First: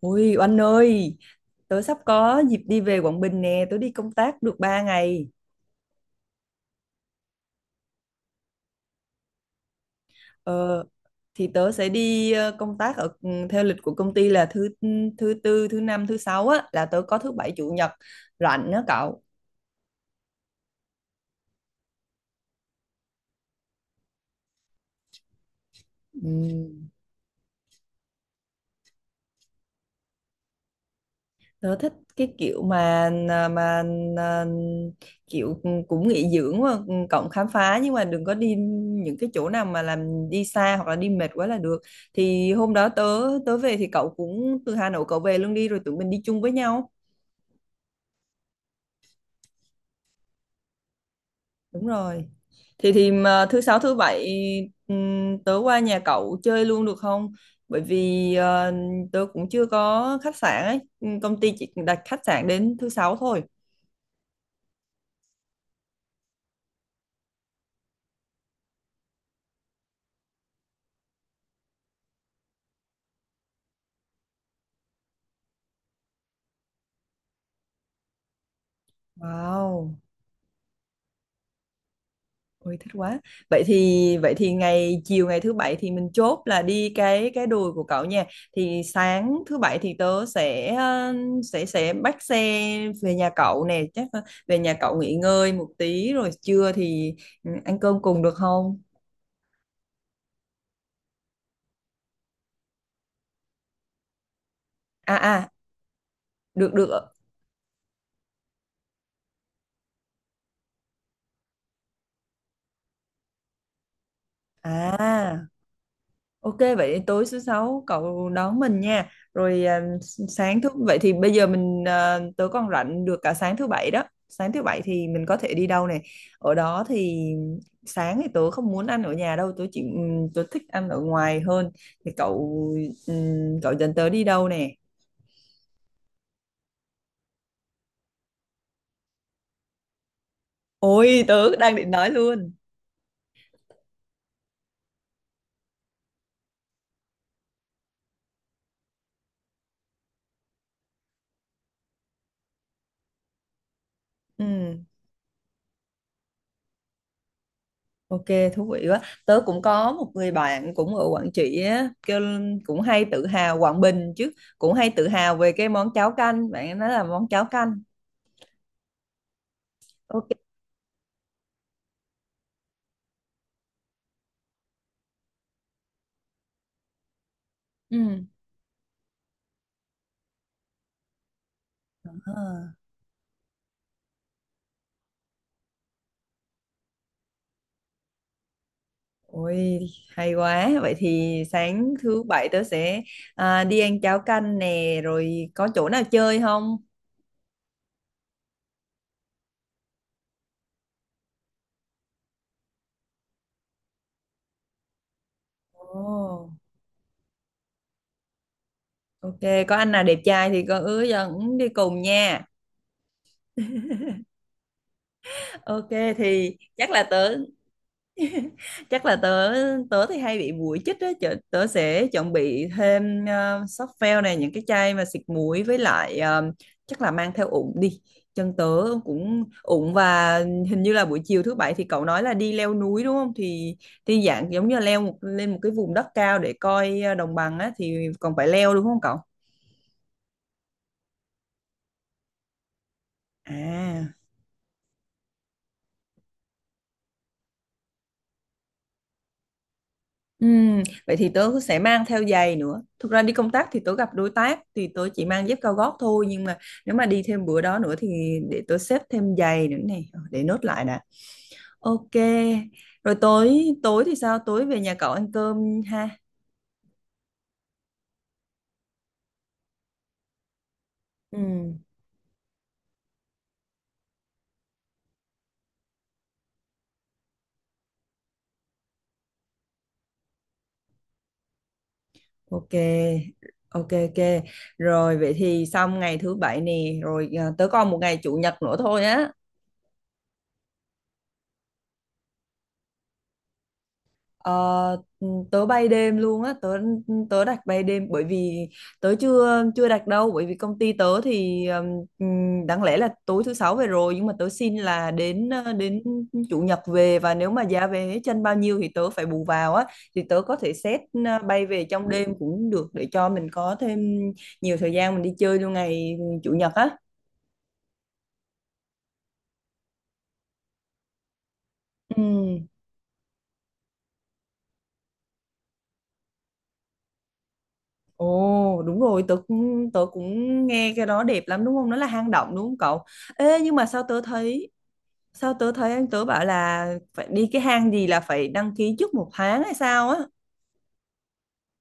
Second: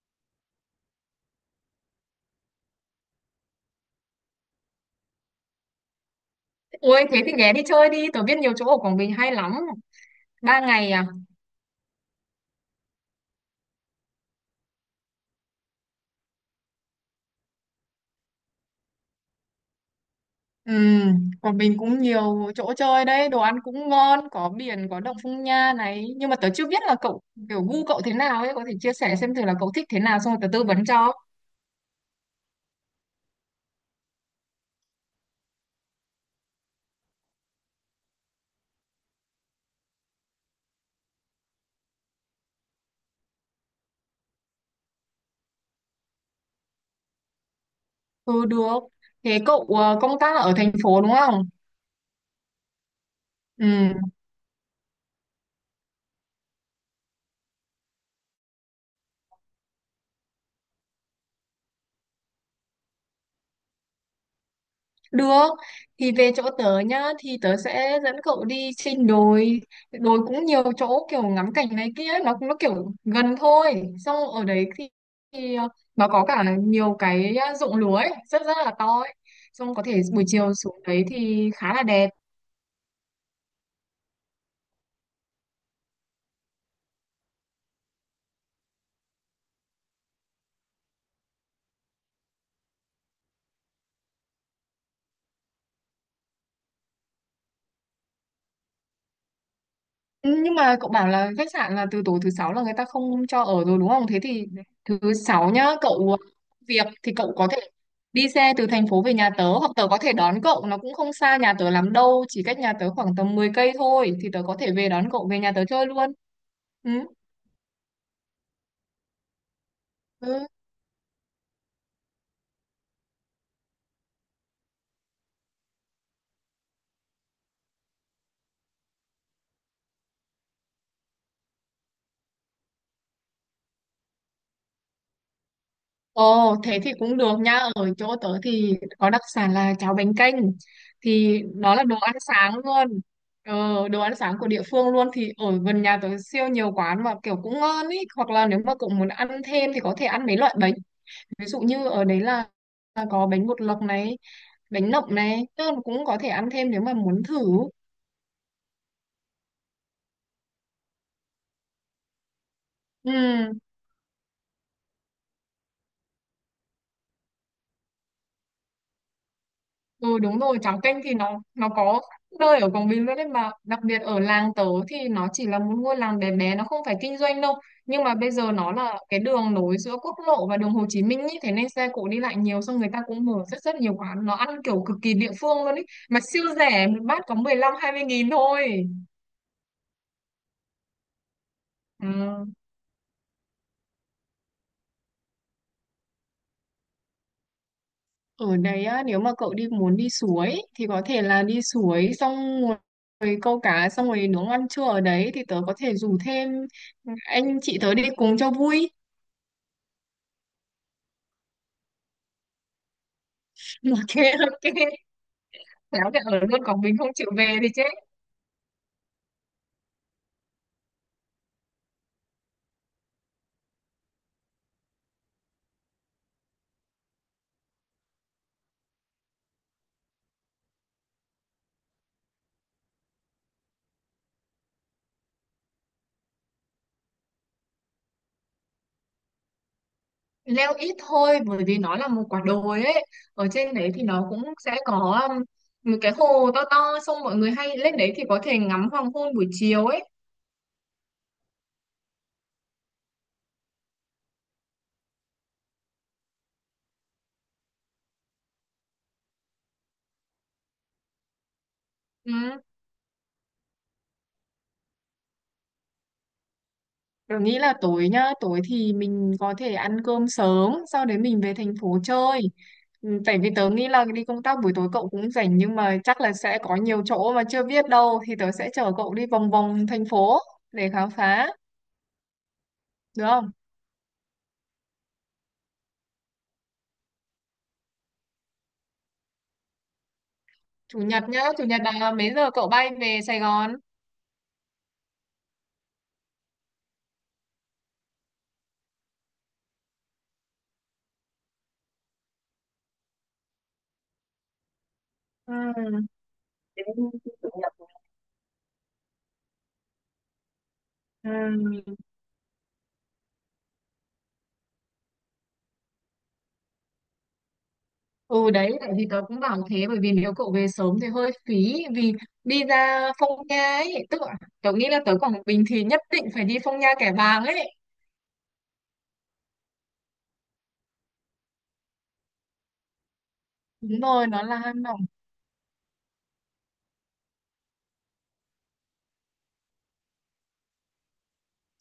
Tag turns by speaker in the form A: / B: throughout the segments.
A: Ui Oanh ơi, tớ sắp có dịp đi về Quảng Bình nè, tớ đi công tác được 3 ngày.
B: Ôi thế thì ghé đi chơi đi, tớ biết nhiều chỗ ở Quảng Bình hay lắm. Ba
A: Ờ,
B: ngày à?
A: thì tớ sẽ đi công tác ở theo lịch của công ty là thứ tư, thứ năm, thứ sáu á là tớ có thứ bảy chủ nhật rảnh đó cậu.
B: Ừ, Quảng Bình cũng nhiều chỗ chơi đấy, đồ ăn cũng ngon, có biển, có động Phong Nha này.
A: Ừ.
B: Nhưng mà tớ chưa biết là cậu, kiểu gu cậu thế nào ấy, có thể chia sẻ xem thử là cậu thích thế nào xong rồi tớ tư vấn cho.
A: Tớ thích cái kiểu mà à, mà à, kiểu ừ, cũng nghỉ dưỡng mà cộng khám phá nhưng mà đừng có đi những cái chỗ nào mà làm đi xa hoặc là đi mệt quá là được. Thì hôm đó tớ tớ về thì cậu cũng từ Hà Nội cậu về luôn đi rồi tụi mình đi chung với nhau.
B: Ừ, được. Thế cậu công tác ở thành phố đúng không?
A: Đúng rồi. Thì mà thứ sáu
B: Ừ,
A: thứ bảy tớ qua nhà cậu chơi luôn được không? Bởi vì tớ cũng chưa có khách sạn ấy, công ty chỉ đặt khách sạn đến thứ sáu thôi.
B: được, thì về chỗ tớ nhá, thì tớ sẽ dẫn cậu đi trên đồi. Đồi cũng nhiều chỗ kiểu ngắm cảnh này kia, nó kiểu gần thôi. Xong ở đấy thì, thì nó có cả nhiều cái ruộng lúa ấy, rất rất là to ấy. Xong có
A: Wow.
B: thể buổi chiều xuống đấy thì khá là đẹp.
A: Ôi thích quá. Vậy thì chiều ngày thứ bảy thì mình chốt là đi cái đùi của cậu nha. Thì sáng thứ bảy thì tớ sẽ ờ, sẽ bắt xe về nhà cậu nè, chắc là về nhà cậu nghỉ ngơi một tí rồi trưa thì ăn cơm cùng được không?
B: Ừ, nhưng mà cậu bảo là khách sạn là từ tối thứ sáu là người ta không cho ở rồi đúng không? Thế thì thứ
A: À à,
B: sáu nhá, cậu ờ,
A: được
B: việc
A: được.
B: thì cậu có thể đi xe từ thành phố về nhà tớ hoặc tớ có thể đón cậu, nó cũng không xa nhà tớ lắm đâu, chỉ cách nhà tớ khoảng tầm 10 cây thôi thì tớ có thể về đón cậu về
A: À,
B: nhà tớ chơi luôn.
A: ok,
B: Ừ.
A: vậy tối thứ sáu cậu đón mình nha. Rồi
B: Ừ.
A: sáng thứ vậy thì bây giờ tớ còn rảnh được cả sáng thứ bảy đó. Sáng thứ bảy thì mình có thể đi đâu này. Ở đó thì sáng thì tớ không muốn ăn ở nhà đâu, tớ thích ăn ở ngoài hơn. Thì cậu cậu dẫn tớ đi đâu nè?
B: Ồ, thế thì cũng được nha. Ở chỗ tớ thì có đặc sản là cháo bánh canh.
A: Ôi
B: Thì
A: tớ đang
B: đó là
A: định
B: đồ
A: nói
B: ăn
A: luôn.
B: sáng luôn. Ờ, đồ ăn sáng của địa phương luôn. Thì ở gần nhà tớ siêu nhiều quán mà kiểu cũng ngon ý. Hoặc là nếu mà cậu muốn ăn thêm thì có thể ăn mấy loại bánh. Ví dụ như ở đấy là có bánh bột lọc này,
A: Ừ.
B: bánh nậm này. Tức là cũng có thể ăn thêm nếu mà muốn thử.
A: Ok, thú vị quá. Tớ cũng có một người bạn cũng ở Quảng Trị á, kêu cũng hay
B: Ừ.
A: tự hào Quảng Bình chứ, cũng hay tự hào về cái món cháo canh, bạn ấy nói là món cháo canh.
B: Ừ
A: Ok.
B: đúng rồi, cháo canh thì nó có nơi ở Quảng Bình luôn đấy, mà đặc biệt ở làng tớ thì nó chỉ là một ngôi làng bé bé, nó không phải kinh doanh đâu, nhưng mà
A: Ừ.
B: bây giờ nó là cái đường nối giữa quốc lộ và đường Hồ Chí Minh ý, thế nên xe cộ đi lại nhiều,
A: À,
B: xong người ta cũng mở rất rất nhiều quán, nó ăn kiểu cực kỳ địa phương luôn ý, mà siêu rẻ, một bát có 15 20 nghìn thôi.
A: ôi hay quá. Vậy thì sáng thứ
B: Ừ.
A: bảy tớ sẽ đi ăn cháo canh nè, rồi có chỗ nào chơi không?
B: Ở đấy á, nếu mà cậu muốn đi suối thì có thể là đi suối xong rồi câu cá xong rồi nướng ăn trưa ở đấy thì tớ có thể rủ
A: Ồ,
B: thêm anh chị tớ đi cùng cho vui.
A: ok, có anh nào đẹp trai thì con ứa dẫn đi cùng nha.
B: Ok ok.
A: Ok,
B: Nếu thì ở
A: thì
B: luôn còn mình không chịu về thì chết.
A: chắc là tớ tớ thì hay bị muỗi chích á tớ sẽ chuẩn bị thêm softgel này những cái chai mà xịt muỗi với lại chắc là mang theo ủng đi chân tớ cũng ủng và hình như là buổi chiều thứ bảy thì cậu nói là đi leo núi đúng không thì dạng giống như là lên một cái vùng đất cao để coi đồng bằng á thì còn phải leo đúng không cậu?
B: Leo ít thôi bởi vì nó là một quả đồi ấy. Ở trên đấy thì
A: À,
B: nó cũng sẽ có một cái hồ to to, xong mọi người hay lên đấy thì có thể ngắm hoàng hôn buổi chiều ấy.
A: Vậy thì tớ sẽ mang theo giày nữa. Thực ra đi công tác thì tớ gặp đối tác thì tớ chỉ mang dép cao gót thôi nhưng mà nếu mà đi thêm bữa đó nữa thì để tớ xếp thêm giày nữa này. Ờ, để nốt lại đã. Ok.
B: Ừ.
A: Rồi tối tối thì sao? Tối về nhà cậu ăn cơm ha.
B: Tớ nghĩ là tối nhá, tối thì mình có thể ăn cơm sớm, sau đấy mình về thành
A: Ừm,
B: phố chơi. Ừ, tại vì tớ nghĩ là đi công tác buổi tối cậu cũng rảnh, nhưng mà chắc là sẽ có nhiều chỗ mà chưa biết đâu thì tớ sẽ chở cậu đi vòng vòng thành phố để khám phá, được
A: ok.
B: không?
A: Ok ok. Rồi vậy thì xong ngày thứ bảy nè, rồi tớ còn một ngày chủ nhật nữa thôi á.
B: Chủ nhật nhá, chủ nhật là mấy giờ cậu bay về Sài Gòn?
A: Ờ, tớ bay đêm luôn á tớ tớ đặt bay đêm bởi vì tớ chưa chưa đặt đâu bởi vì công ty tớ thì đáng lẽ là tối thứ sáu về rồi nhưng mà tớ xin là đến
B: Ừ.
A: ờ, đến chủ nhật
B: Đến
A: về và nếu
B: chủ
A: mà
B: nhật.
A: giá vé chân bao nhiêu thì tớ phải bù vào á thì tớ có thể xét bay về
B: Ừ.
A: trong đêm cũng được để cho mình có thêm nhiều thời gian mình đi chơi luôn ngày chủ nhật á.
B: Ừ đấy, tại vì tớ cũng bảo thế, bởi vì nếu cậu về sớm thì hơi phí, vì
A: Ừ.
B: đi ra Phong Nha ấy, tức là tớ nghĩ là tớ Quảng Bình thì nhất định phải đi Phong Nha Kẻ Bàng ấy,
A: Ồ đúng rồi tớ cũng nghe cái đó đẹp lắm đúng không, nó là hang động đúng không cậu? Ê nhưng mà
B: đúng
A: sao tớ
B: rồi nó
A: thấy
B: là...
A: sao tớ thấy anh tớ bảo là phải đi cái hang gì là phải đăng ký trước một tháng hay sao á.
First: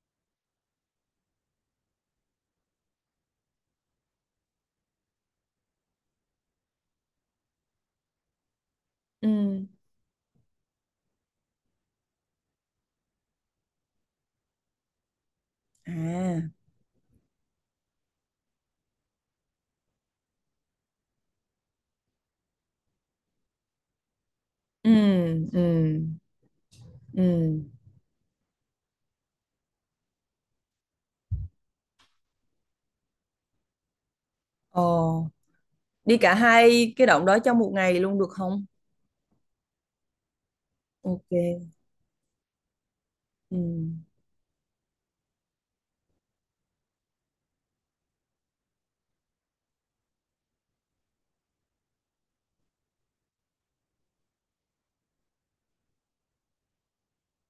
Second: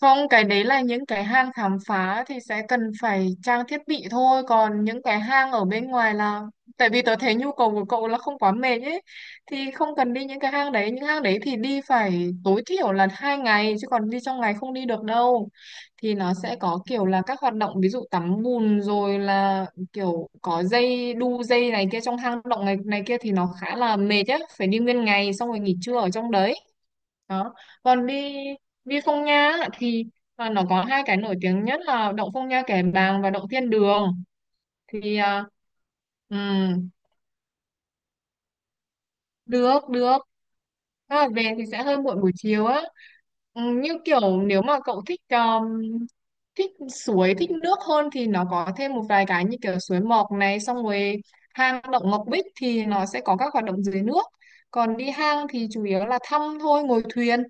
B: Không, cái đấy là những cái hang khám phá thì sẽ cần phải trang thiết bị thôi. Còn những cái hang ở bên ngoài là... Tại vì tớ thấy nhu cầu của cậu là không quá mệt ấy.
A: Ừ.
B: Thì không cần đi những cái hang đấy. Những hang đấy thì đi phải tối thiểu là 2 ngày. Chứ còn đi trong ngày không đi được đâu. Thì nó
A: À.
B: sẽ có kiểu là các hoạt động ví dụ tắm bùn rồi là kiểu có dây đu dây này kia trong hang động này, này kia thì nó khá là mệt á. Phải đi
A: Ừ.
B: nguyên ngày xong rồi
A: Ừ.
B: nghỉ trưa ở trong đấy đó.
A: Ừ.
B: Còn đi đi Phong Nha á, thì nó có hai cái nổi tiếng nhất là động Phong Nha Kẻ Bàng và động Thiên Đường, thì
A: Ồ, đi cả
B: ừm,
A: hai cái động đó trong một ngày luôn được không?
B: được được. Thế là về thì
A: Ok.
B: sẽ hơi muộn buổi chiều á.
A: Ừ.
B: Như kiểu nếu mà cậu thích thích suối thích nước hơn thì nó có thêm một vài cái như kiểu suối Mọc này, xong rồi hang động Ngọc Bích thì nó sẽ có các hoạt động dưới nước, còn đi hang thì chủ yếu là thăm thôi, ngồi thuyền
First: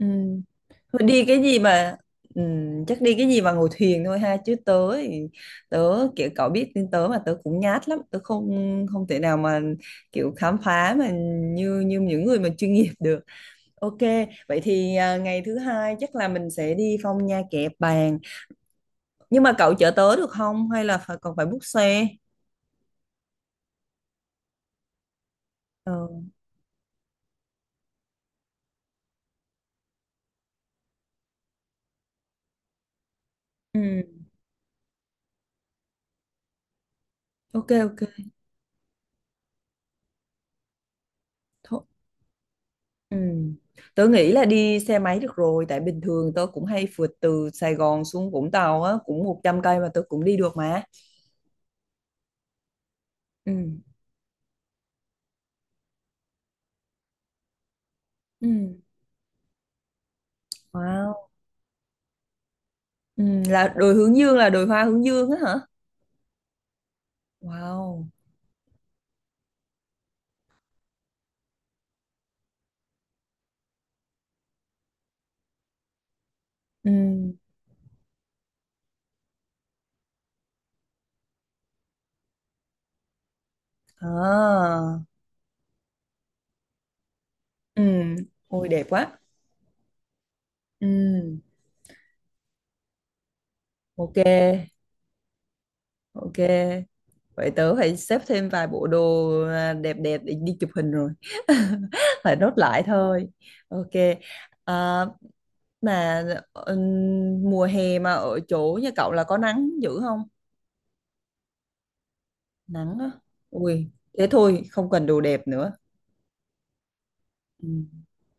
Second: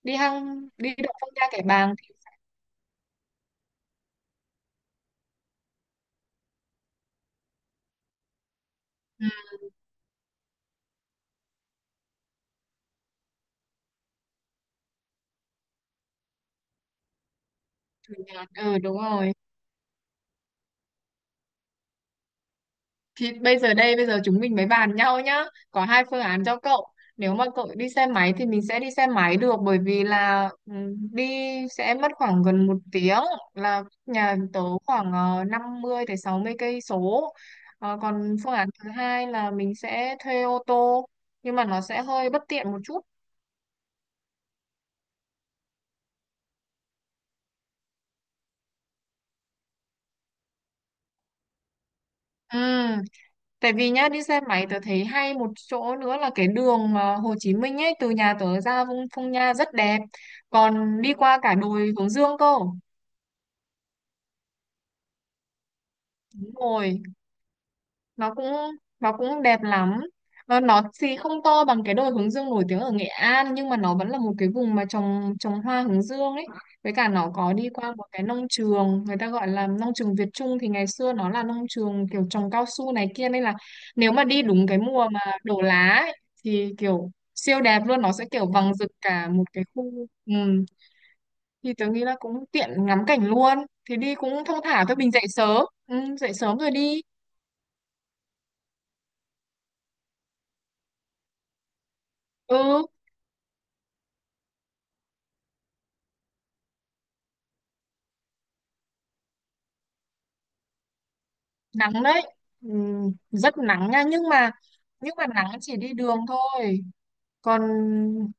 A: Ừ.
B: đi hang đi
A: Thôi
B: động
A: đi
B: Phong
A: cái
B: Nha
A: gì
B: Kẻ Bàng.
A: mà chắc đi cái gì mà ngồi thuyền thôi ha chứ tớ kiểu cậu biết tính tớ mà tớ cũng nhát lắm tớ không không thể
B: Ừ,
A: nào mà kiểu khám phá mà như như những người mà chuyên nghiệp được. Ok, vậy thì ngày thứ hai chắc là mình sẽ đi Phong Nha Kẻ
B: chủ
A: Bàng,
B: nhật đúng rồi,
A: nhưng mà cậu chở tớ được không hay là còn phải book xe?
B: thì bây giờ chúng mình mới bàn nhau nhá, có hai
A: Ờ,
B: phương án cho cậu. Nếu mà cậu đi xe máy thì mình sẽ đi xe máy được, bởi vì là đi sẽ mất khoảng gần một tiếng, là
A: ừm,
B: nhà tớ khoảng 50 tới 60 cây số.
A: ok ok.
B: Ờ, còn phương án thứ hai là mình sẽ thuê ô tô, nhưng mà
A: Thôi.
B: nó sẽ hơi bất tiện một chút.
A: Ừ. Tớ nghĩ là đi xe máy được rồi tại bình thường tớ cũng hay phượt từ Sài Gòn xuống Vũng Tàu á cũng 100 cây mà tớ cũng đi được mà.
B: Ừ.
A: Ừ.
B: Tại vì nhá đi xe máy tớ thấy hay một chỗ nữa là cái đường mà Hồ Chí Minh ấy, từ nhà
A: Ừ.
B: tớ ra Vung Phong Nha rất đẹp, còn đi
A: Wow.
B: qua cả đồi Hướng Dương cơ.
A: Ừ. Là đồi hướng dương là đồi hoa hướng dương á hả?
B: Đúng rồi,
A: Wow.
B: nó cũng nó cũng đẹp lắm, nó thì không to bằng cái đồi hướng dương nổi tiếng ở Nghệ An, nhưng mà nó vẫn là một cái vùng mà trồng trồng hoa hướng dương ấy, với cả nó
A: Ừ.
B: có đi qua một cái nông trường, người ta gọi là nông trường Việt Trung, thì ngày xưa nó là nông trường kiểu trồng cao su này kia, nên là nếu mà đi đúng cái
A: À.
B: mùa mà đổ lá ấy, thì kiểu siêu
A: Ừ.
B: đẹp luôn, nó sẽ kiểu
A: Ôi
B: vàng
A: đẹp
B: rực
A: quá.
B: cả một cái khu. Ừ.
A: Ừ.
B: Thì tớ nghĩ là cũng tiện ngắm cảnh luôn, thì đi
A: Ok
B: cũng thong thả thôi, mình dậy sớm,
A: ok,
B: dậy sớm rồi đi.
A: vậy tớ phải xếp thêm vài bộ đồ đẹp đẹp để đi chụp hình rồi. Phải nốt lại
B: Ừ.
A: thôi. Ok. à, Mà ờ, mùa hè mà ở chỗ nhà cậu là có nắng dữ không?
B: Nắng đấy.
A: Nắng á.
B: Rất
A: Ui,
B: nắng nha,
A: thế
B: nhưng mà
A: thôi, không cần
B: nhưng
A: đồ
B: mà
A: đẹp
B: nắng
A: nữa.
B: chỉ đi đường thôi, còn
A: Ừ.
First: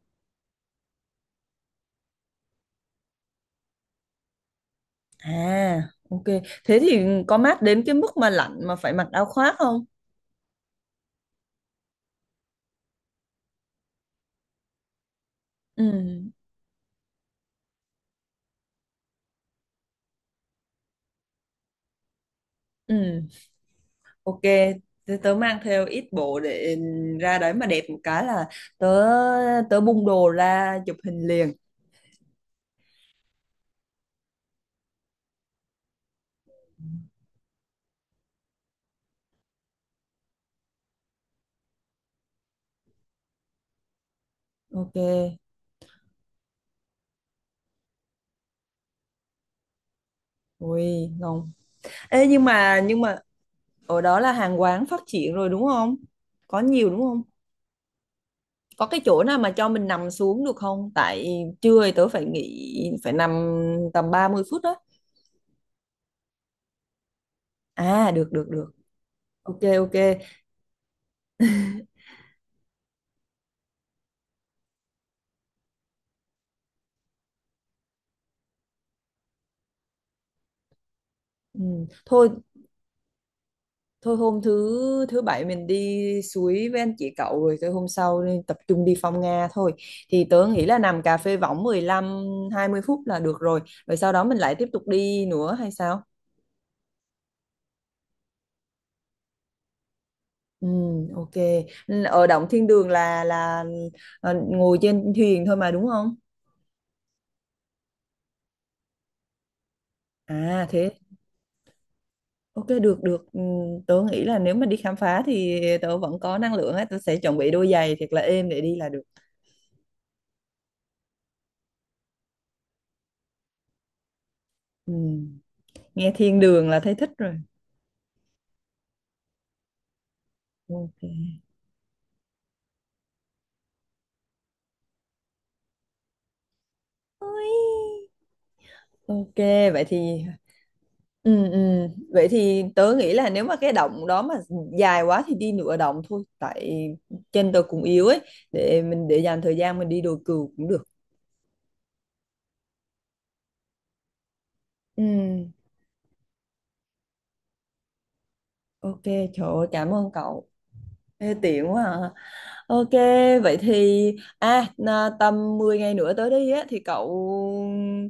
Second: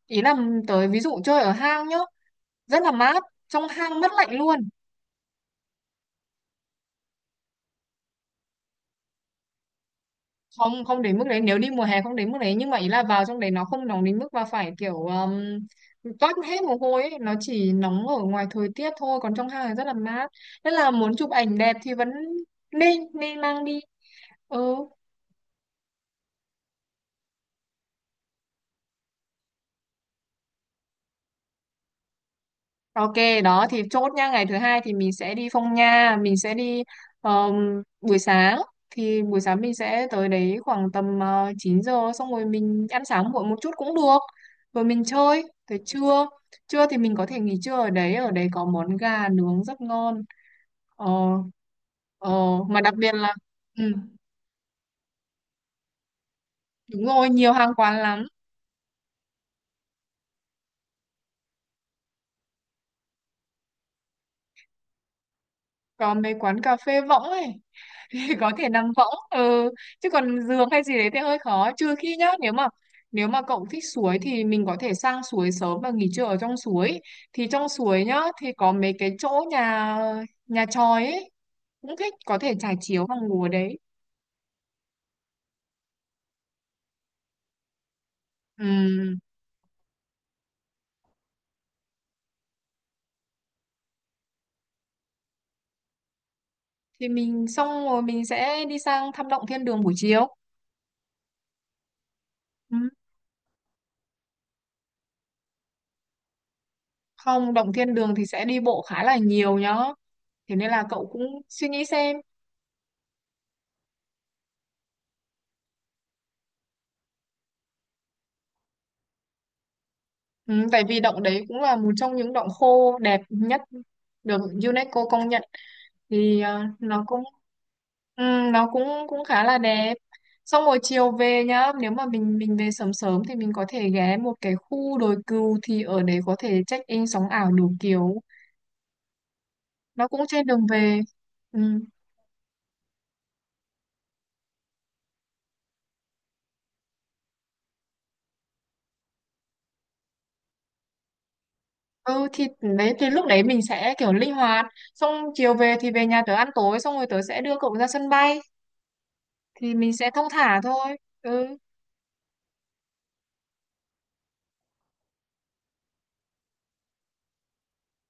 B: ý là tới ví dụ chơi ở hang nhá rất là mát, trong hang mất lạnh luôn.
A: À, ok. Thế thì có mát đến cái mức mà lạnh mà phải mặc áo khoác không?
B: Không không đến mức đấy, nếu đi mùa hè không đến mức đấy, nhưng mà ý là vào trong đấy nó không nóng đến mức mà phải kiểu
A: Ừ,
B: toát hết mồ hôi ấy. Nó chỉ nóng ở ngoài thời tiết thôi, còn trong hang thì rất là mát, nên là muốn chụp ảnh đẹp thì vẫn nên
A: ừ.
B: nên mang đi.
A: Ok,
B: Ừ.
A: thế tớ mang theo ít bộ để ra đấy mà đẹp một cái là tớ tớ bung đồ ra chụp hình liền.
B: Ok, đó thì chốt nha, ngày thứ hai thì mình sẽ đi Phong Nha, mình sẽ đi um, buổi sáng, thì buổi sáng mình sẽ tới đấy khoảng tầm 9 giờ xong rồi mình ăn sáng muộn một chút cũng được. Rồi mình
A: Ok.
B: chơi tới trưa. Trưa thì mình có thể nghỉ trưa ở đấy có món gà nướng rất ngon. Ờ
A: Ui, ngon. Ê
B: ờ
A: nhưng mà
B: mà đặc
A: nhưng
B: biệt
A: mà
B: là ừ,
A: ở đó là hàng quán phát triển rồi đúng không? Có nhiều đúng
B: đúng
A: không?
B: rồi, nhiều hàng quán lắm.
A: Có cái chỗ nào mà cho mình nằm xuống được không tại trưa thì tớ phải nghỉ phải nằm tầm 30 phút đó.
B: Có mấy quán cà phê võng ấy.
A: À,
B: Thì
A: được được
B: có thể
A: được.
B: nằm võng.
A: Ok
B: Ừ.
A: ok.
B: Chứ còn giường hay gì đấy thì hơi khó, trừ khi nhá nếu mà cậu thích suối thì mình có thể sang suối sớm và nghỉ trưa ở trong suối, thì trong suối nhá thì có mấy cái chỗ nhà nhà chòi ấy
A: Ừ.
B: cũng thích,
A: Thôi
B: có thể trải chiếu và ngủ ở đấy.
A: thôi, hôm thứ thứ bảy mình đi suối với anh chị cậu rồi tới hôm sau nên tập trung đi
B: Ừ.
A: phong Nga thôi. Thì tớ nghĩ là nằm cà phê võng 15-20 phút là được rồi, rồi sau đó mình lại tiếp tục đi nữa hay sao?
B: Thì mình xong rồi mình sẽ đi sang thăm động thiên đường buổi chiều.
A: Ừ, ok. Ở Động Thiên
B: Ừ.
A: Đường là ngồi trên thuyền thôi mà đúng không?
B: Không, động thiên đường thì sẽ đi bộ khá là nhiều nhá, thế
A: À
B: nên là
A: thế.
B: cậu cũng suy nghĩ xem.
A: Ok được được. Tớ nghĩ là nếu mà đi khám phá thì tớ vẫn có năng lượng ấy, tớ sẽ chuẩn bị đôi giày thiệt là êm để đi là được.
B: Ừ, tại vì động đấy cũng là một trong những động khô đẹp nhất được UNESCO công
A: Ừm,
B: nhận,
A: Nghe thiên
B: thì
A: đường là thấy
B: nó
A: thích
B: cũng
A: rồi.
B: ừ, cũng khá là đẹp. Xong rồi chiều
A: Ok.
B: về nhá, nếu mà mình về sớm sớm thì mình có thể ghé một cái khu đồi cừu, thì ở đấy có thể check in sóng ảo đủ
A: Ôi.
B: kiểu.
A: Ok, vậy
B: Nó cũng
A: thì
B: trên đường về.
A: ừ, ừ.
B: Ừ.
A: Vậy thì tớ nghĩ là nếu mà cái động đó mà dài quá thì đi nửa động thôi tại chân tớ cũng yếu ấy, để dành thời gian mình đi đồi cừu cũng được.
B: Ừ thì đấy thì lúc đấy mình sẽ kiểu linh hoạt,
A: Ừ.
B: xong chiều về thì về nhà tớ ăn tối, xong rồi tớ sẽ đưa cậu ra sân bay,
A: Ok, trời ơi,
B: thì
A: cảm
B: mình
A: ơn
B: sẽ thong
A: cậu.
B: thả thôi.
A: Ê,
B: Ừ.
A: tiện quá à. Ok, vậy thì tầm 10 ngày nữa tới đây á thì cậu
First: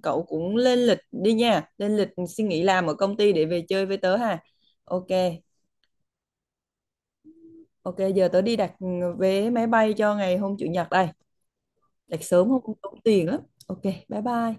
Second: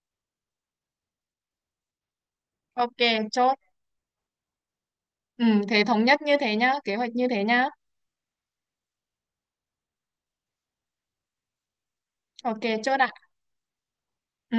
A: cậu cũng lên lịch đi nha, lên lịch xin nghỉ làm ở
B: Ok,
A: công ty để
B: chốt.
A: về chơi với tớ ha. Ok,
B: Ừ, thế thống nhất như thế nhá, kế hoạch như thế nhá.
A: ok giờ tớ đi đặt vé máy bay cho ngày hôm chủ nhật đây, đặt sớm
B: Ok,
A: không
B: chốt
A: tốn
B: ạ.
A: tiền lắm. Ok, bye bye.
B: Ừ.